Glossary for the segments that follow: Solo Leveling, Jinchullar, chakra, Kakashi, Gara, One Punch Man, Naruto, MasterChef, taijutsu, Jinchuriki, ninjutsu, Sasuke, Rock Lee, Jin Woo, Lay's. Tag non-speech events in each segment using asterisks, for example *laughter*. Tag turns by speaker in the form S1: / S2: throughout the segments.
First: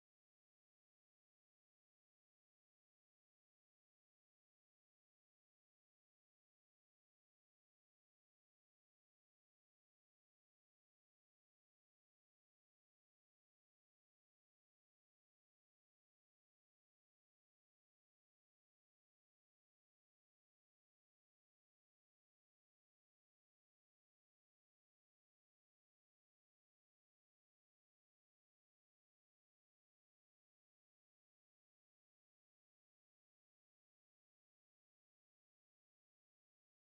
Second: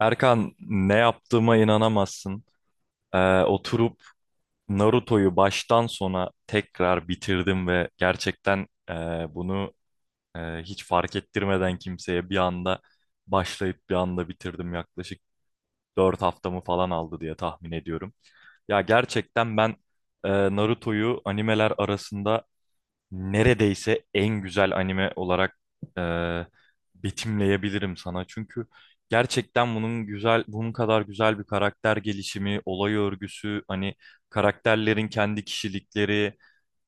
S1: Erkan, ne yaptığıma inanamazsın. Oturup Naruto'yu baştan sona tekrar bitirdim ve gerçekten bunu hiç fark ettirmeden kimseye bir anda başlayıp bir anda bitirdim. Yaklaşık 4 haftamı falan aldı diye tahmin ediyorum. Ya gerçekten ben e, Naruto'yu animeler arasında neredeyse en güzel anime olarak e, betimleyebilirim sana. Çünkü gerçekten bunun kadar güzel bir karakter gelişimi, olay örgüsü, hani karakterlerin kendi kişilikleri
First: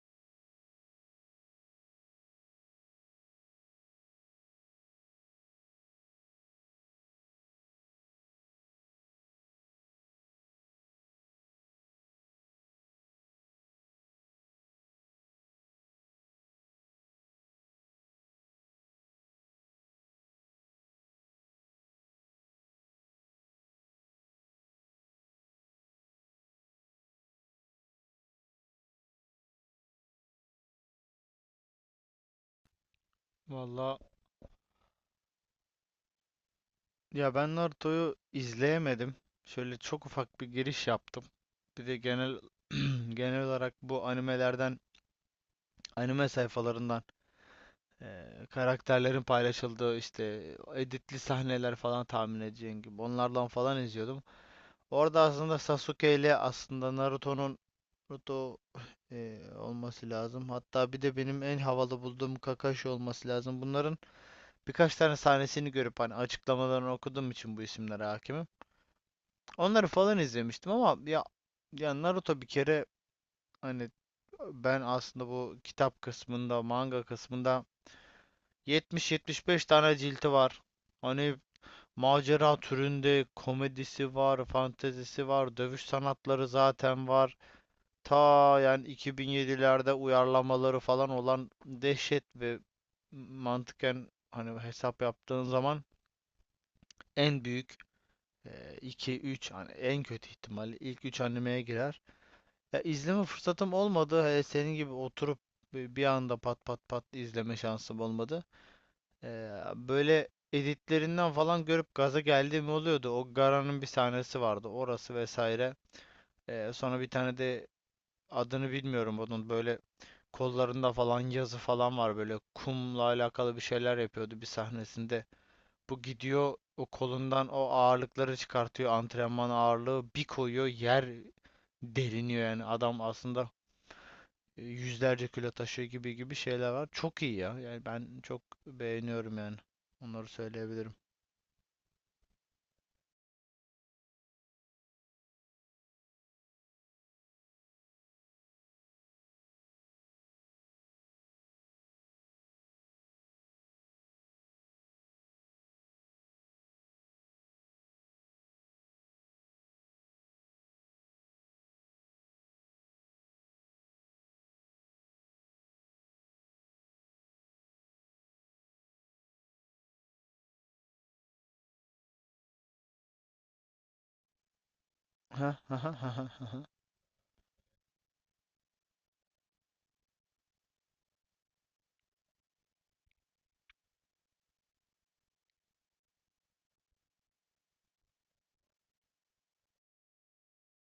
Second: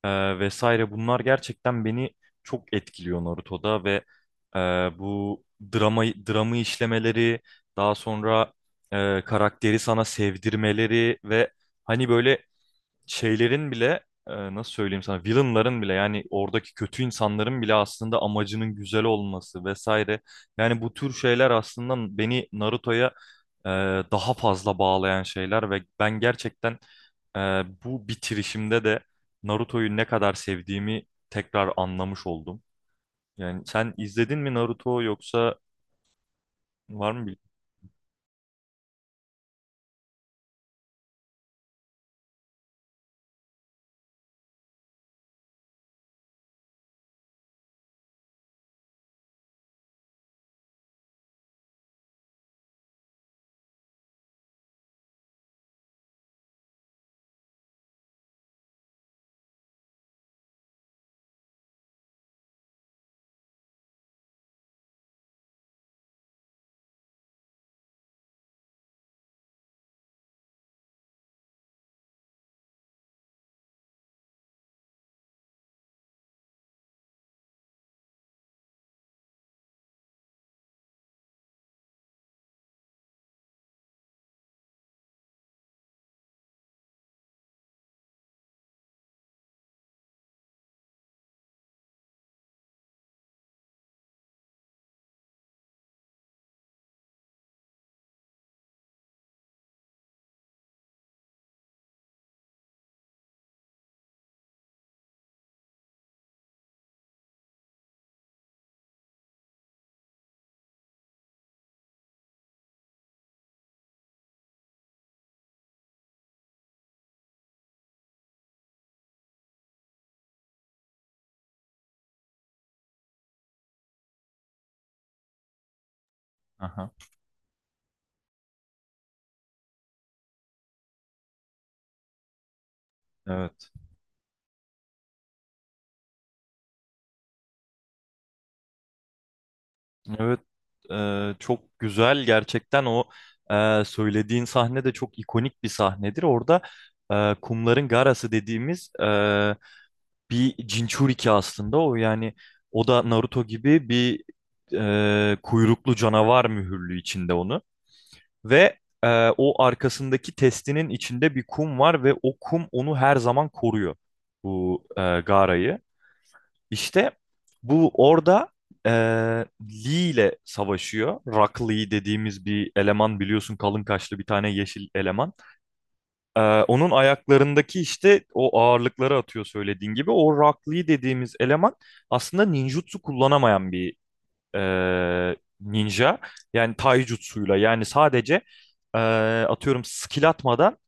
S1: vesaire bunlar gerçekten beni çok etkiliyor Naruto'da ve e, bu dramı işlemeleri, daha sonra karakteri sana sevdirmeleri ve hani böyle şeylerin bile nasıl söyleyeyim sana, villainların bile, yani oradaki kötü insanların bile aslında amacının güzel olması vesaire. Yani bu tür şeyler aslında beni Naruto'ya e, daha fazla bağlayan şeyler ve ben gerçekten e, bu bitirişimde de Naruto'yu ne kadar sevdiğimi tekrar anlamış oldum. Yani sen
S2: Valla
S1: izledin mi Naruto, yoksa var mı?
S2: ya ben Naruto'yu izleyemedim. Şöyle çok ufak bir giriş yaptım. Bir de genel *clears throat* genel olarak bu animelerden, anime sayfalarından karakterlerin paylaşıldığı işte editli sahneler falan tahmin edeceğin gibi onlardan falan izliyordum. Orada aslında Sasuke ile aslında Naruto'nun Naruto olması lazım. Hatta bir de benim en havalı bulduğum Kakashi olması lazım. Bunların birkaç tane sahnesini görüp hani açıklamalarını okuduğum için bu isimlere hakimim. Onları falan izlemiştim ama ya Naruto bir kere hani ben aslında bu kitap kısmında, manga kısmında 70-75 tane cilti var. Hani macera türünde komedisi var, fantezisi var, dövüş sanatları zaten var. Ta yani 2007'lerde uyarlamaları falan olan dehşet ve mantıken hani hesap yaptığın zaman en büyük 2-3 hani en kötü ihtimalle ilk 3 animeye girer. Ya izleme fırsatım olmadı. Hele senin gibi oturup bir anda pat pat pat izleme şansım olmadı. Böyle editlerinden falan görüp gaza geldiğim oluyordu. O Gara'nın bir sahnesi vardı. Orası vesaire. Sonra bir tane de adını bilmiyorum onun böyle kollarında falan yazı falan var böyle kumla alakalı bir şeyler yapıyordu bir sahnesinde. Bu gidiyor o
S1: Aha,
S2: kolundan o ağırlıkları çıkartıyor antrenman ağırlığı bir koyuyor yer deliniyor yani adam aslında
S1: evet.
S2: yüzlerce kilo taşıyor gibi gibi şeyler var. Çok iyi ya. Yani ben çok beğeniyorum yani. Onları
S1: Evet,
S2: söyleyebilirim.
S1: çok güzel gerçekten o söylediğin sahne de çok ikonik bir sahnedir. Orada kumların garası dediğimiz bir Jinchuriki aslında o, yani o da Naruto gibi bir kuyruklu canavar mühürlü içinde onu. Ve o arkasındaki testinin içinde bir kum var ve o kum onu her zaman koruyor, bu garayı. İşte bu orada eee, Lee ile savaşıyor. Rock Lee dediğimiz bir eleman, biliyorsun, kalın kaşlı bir tane yeşil eleman.
S2: Ha ha ha ha ha ha.
S1: Onun ayaklarındaki işte o ağırlıkları atıyor söylediğin gibi. O Rock Lee dediğimiz eleman aslında ninjutsu kullanamayan bir ninja. Yani taijutsuyla, yani sadece eee, atıyorum skill atmadan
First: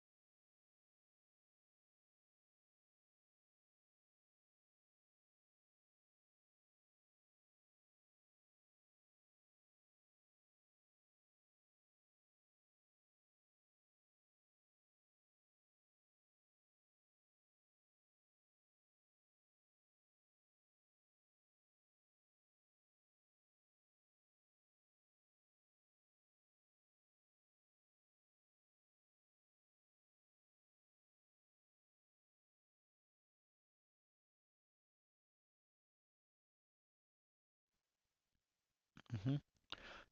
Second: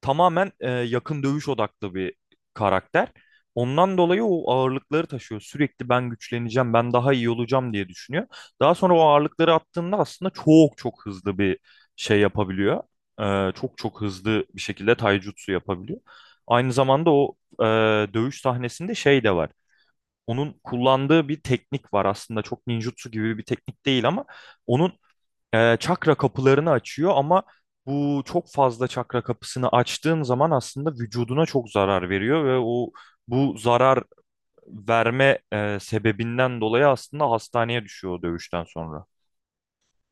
S1: tamamen yakın dövüş odaklı bir karakter. Ondan dolayı o ağırlıkları taşıyor. Sürekli ben güçleneceğim, ben daha iyi olacağım diye düşünüyor. Daha sonra o ağırlıkları attığında aslında çok çok hızlı bir şey yapabiliyor. Çok çok hızlı bir şekilde taijutsu yapabiliyor. Aynı zamanda o dövüş sahnesinde şey de var. Onun kullandığı bir teknik var, aslında çok ninjutsu gibi bir teknik değil, ama onun çakra kapılarını açıyor. Ama bu çok fazla çakra kapısını açtığın zaman aslında vücuduna çok zarar veriyor ve o bu zarar verme sebebinden dolayı aslında hastaneye düşüyor o dövüşten sonra.
S2: Hı hı.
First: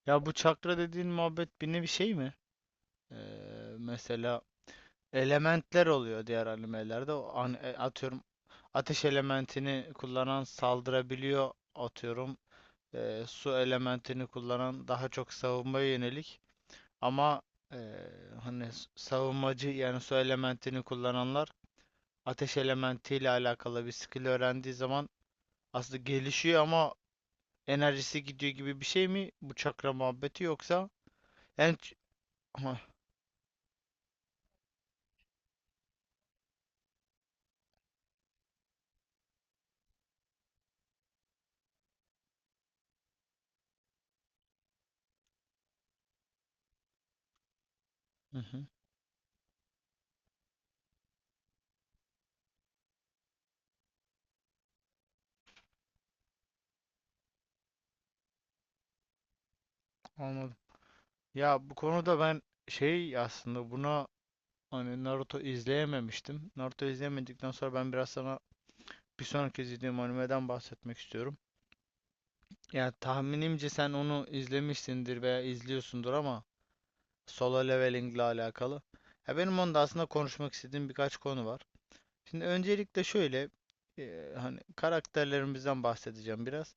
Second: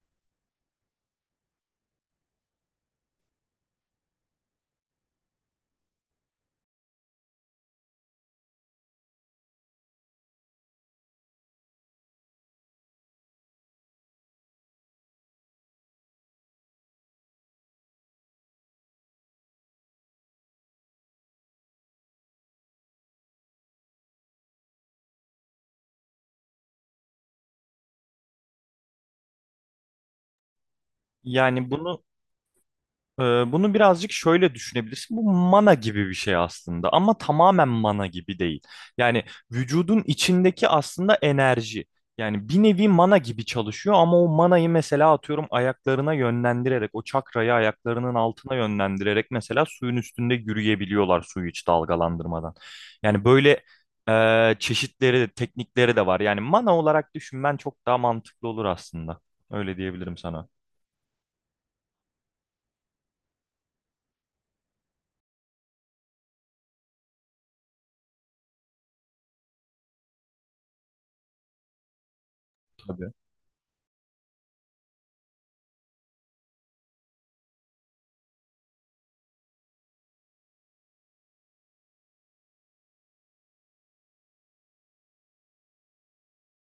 S2: Ya bu çakra dediğin muhabbet bir nevi şey mi? Mesela elementler oluyor diğer animelerde. O an, atıyorum ateş elementini kullanan saldırabiliyor atıyorum. Su elementini kullanan daha çok savunmaya yönelik. Ama e, hani savunmacı yani su elementini kullananlar ateş elementiyle alakalı bir skill öğrendiği zaman aslında gelişiyor ama enerjisi gidiyor gibi bir şey mi bu çakra muhabbeti yoksa
S1: Yani
S2: en ç-
S1: bunu
S2: Hah,
S1: Bunu birazcık şöyle düşünebilirsin. Bu mana gibi bir şey aslında, ama tamamen mana gibi değil. Yani vücudun içindeki aslında enerji. Yani bir nevi mana gibi çalışıyor, ama o manayı mesela atıyorum ayaklarına yönlendirerek, o çakrayı ayaklarının
S2: Hı
S1: altına
S2: hı,
S1: yönlendirerek mesela suyun üstünde yürüyebiliyorlar, suyu hiç dalgalandırmadan. Yani böyle çeşitleri, teknikleri de var. Yani mana olarak düşünmen çok daha mantıklı olur aslında. Öyle diyebilirim sana.
S2: anladım. Ya bu konuda ben şey aslında buna hani Naruto izleyememiştim. Naruto izleyemedikten sonra ben biraz sana bir sonraki izlediğim animeden bahsetmek istiyorum. Ya
S1: Tabii.
S2: tahminimce sen onu izlemişsindir veya izliyorsundur ama Solo Leveling ile alakalı. Ya benim onda aslında konuşmak istediğim birkaç konu var. Şimdi öncelikle şöyle hani karakterlerimizden bahsedeceğim biraz.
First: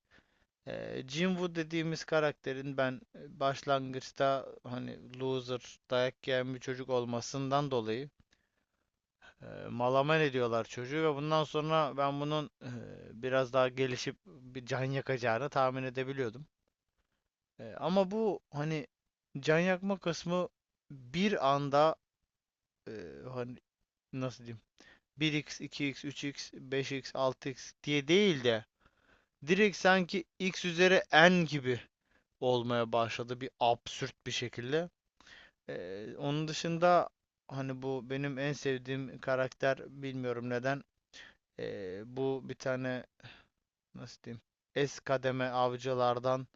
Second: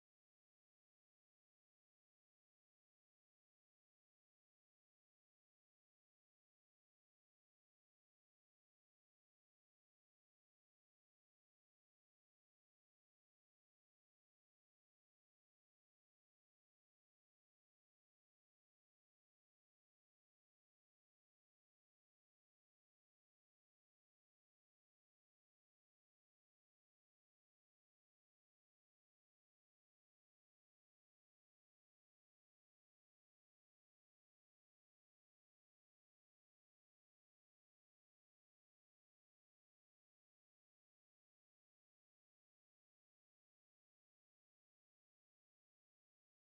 S2: Jin Woo dediğimiz karakterin ben başlangıçta hani loser dayak yiyen bir çocuk olmasından dolayı malaman ediyorlar çocuğu ve bundan sonra ben bunun biraz daha gelişip bir can yakacağını tahmin edebiliyordum. Ama bu hani can yakma kısmı bir anda e, hani nasıl diyeyim 1x, 2x, 3x, 5x, 6x diye değil de direkt sanki x üzeri n gibi olmaya başladı bir absürt bir şekilde. Onun dışında hani bu benim en sevdiğim karakter bilmiyorum neden. Bu bir tane nasıl diyeyim S kademe avcılardan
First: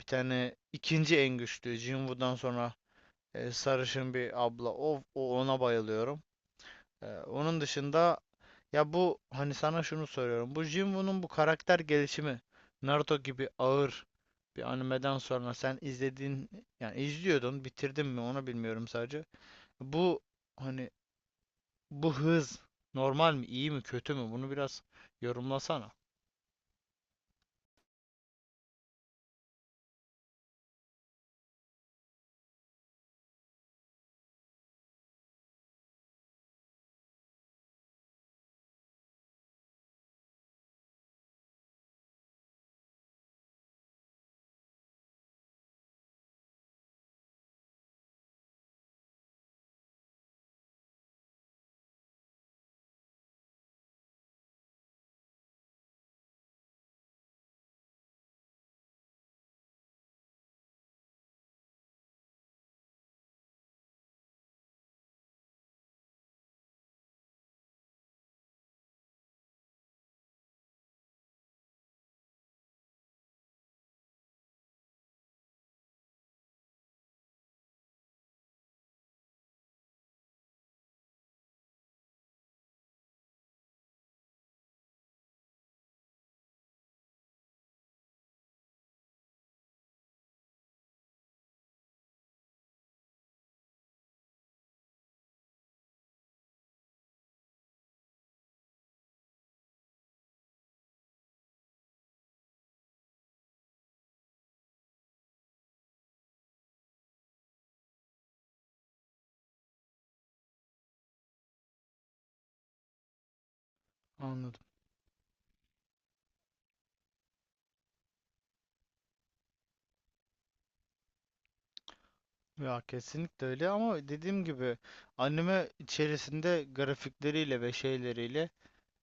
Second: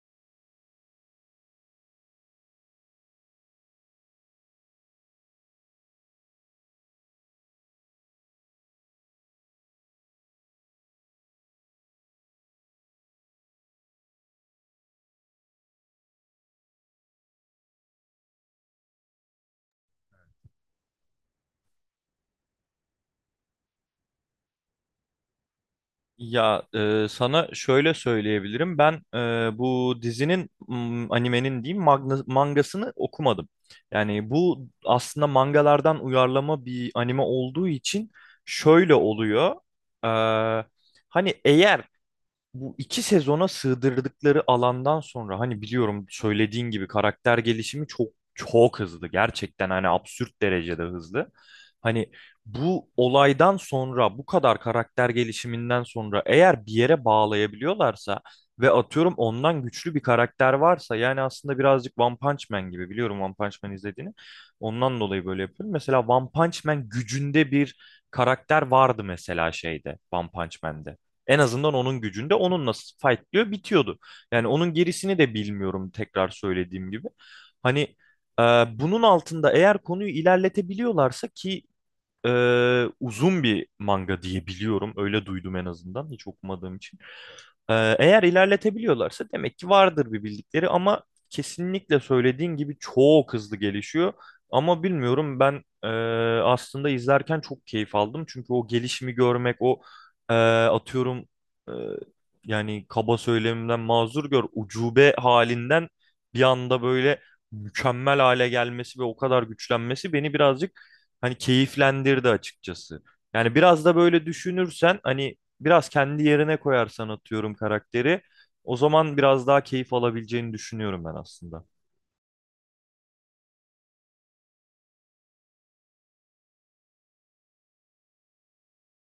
S2: bir tane ikinci en güçlü Jinwoo'dan sonra sarışın bir abla. O ona bayılıyorum. Onun dışında. Ya bu hani sana şunu soruyorum. Bu Jinwoo'nun bu karakter gelişimi Naruto gibi ağır bir animeden sonra sen izlediğin, yani izliyordun, bitirdin mi onu bilmiyorum sadece. Bu hani bu hız normal mi, iyi mi, kötü mü, bunu biraz yorumlasana.
S1: Ya sana şöyle söyleyebilirim. Ben bu dizinin, animenin diyeyim, mangasını okumadım. Yani bu aslında mangalardan uyarlama bir anime olduğu için şöyle oluyor. E, Hani eğer bu 2 sezona sığdırdıkları alandan sonra, hani biliyorum, söylediğin gibi karakter gelişimi çok çok hızlı. Gerçekten hani absürt derecede hızlı. Hani bu olaydan sonra, bu kadar karakter gelişiminden sonra eğer bir yere bağlayabiliyorlarsa ve atıyorum ondan güçlü bir karakter varsa, yani aslında birazcık One Punch Man gibi, biliyorum One Punch Man izlediğini. Ondan dolayı böyle yapıyorum. Mesela One Punch Man gücünde bir karakter vardı mesela şeyde, One Punch Man'de. En azından onun gücünde onunla fightlıyor bitiyordu. Yani onun gerisini de bilmiyorum, tekrar söylediğim gibi. Hani e, bunun altında eğer konuyu ilerletebiliyorlarsa, ki uzun bir manga diye biliyorum. Öyle duydum en azından, hiç okumadığım için. Eğer ilerletebiliyorlarsa demek ki vardır bir bildikleri, ama kesinlikle söylediğin gibi çok hızlı gelişiyor. Ama bilmiyorum, ben aslında izlerken çok keyif aldım. Çünkü o gelişimi görmek, o atıyorum e, yani kaba söylemimden mazur gör, ucube halinden bir anda böyle mükemmel hale gelmesi ve o kadar güçlenmesi beni birazcık hani keyiflendirdi açıkçası. Yani biraz da böyle
S2: Anladım.
S1: düşünürsen, hani biraz kendi yerine koyarsan atıyorum karakteri, o zaman biraz daha keyif alabileceğini düşünüyorum ben aslında.
S2: Ya kesinlikle öyle ama dediğim gibi anime içerisinde grafikleriyle ve şeyleriyle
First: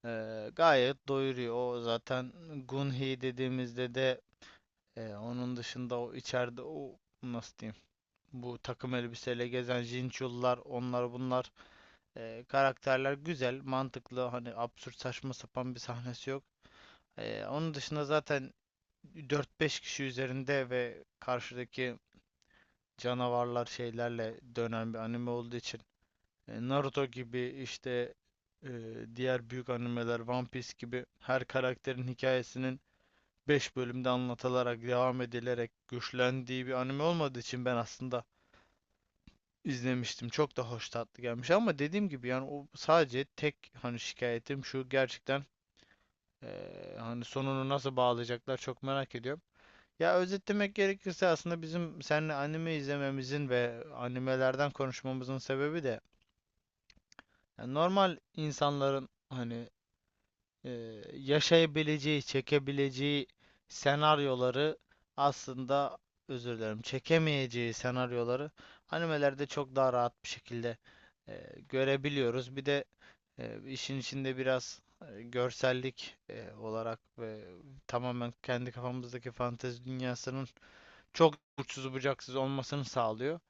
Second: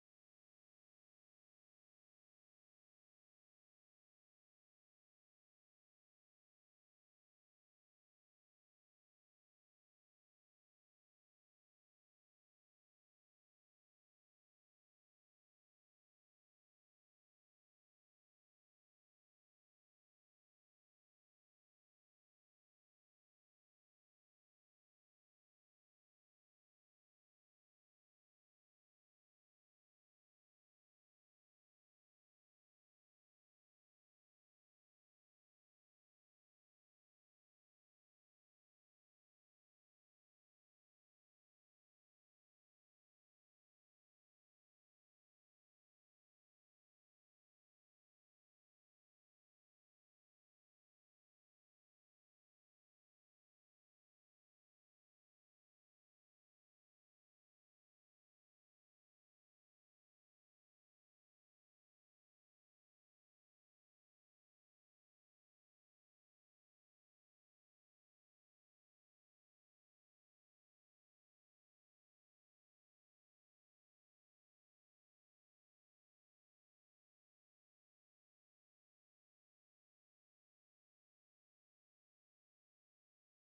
S2: gayet doyuruyor. O zaten Gunhi dediğimizde de. Onun dışında o içeride o nasıl diyeyim bu takım elbiseyle gezen Jinchullar onlar bunlar, karakterler güzel mantıklı, hani absürt saçma sapan bir sahnesi yok. Onun dışında zaten dört beş kişi üzerinde ve karşıdaki canavarlar şeylerle dönen bir anime olduğu için Naruto gibi işte e, diğer büyük animeler One Piece gibi her karakterin hikayesinin beş bölümde anlatılarak, devam edilerek güçlendiği bir anime olmadığı için ben aslında izlemiştim. Çok da hoş tatlı gelmiş ama dediğim gibi yani o sadece tek hani şikayetim şu, gerçekten hani sonunu nasıl bağlayacaklar çok merak ediyorum. Ya özetlemek gerekirse aslında bizim seninle anime izlememizin ve animelerden konuşmamızın sebebi de yani normal insanların hani yaşayabileceği, çekebileceği senaryoları, aslında özür dilerim, çekemeyeceği senaryoları animelerde çok daha rahat bir şekilde görebiliyoruz. Bir de işin içinde biraz görsellik olarak ve tamamen kendi kafamızdaki fantezi dünyasının çok uçsuz bucaksız olmasını sağlıyor.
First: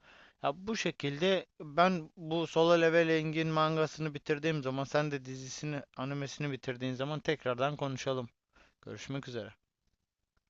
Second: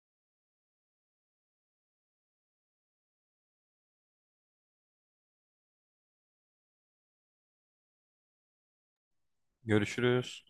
S2: Ya bu şekilde ben bu Solo Leveling'in mangasını bitirdiğim zaman sen de dizisini, animesini bitirdiğin zaman tekrardan konuşalım. Görüşmek üzere.
S1: Görüşürüz.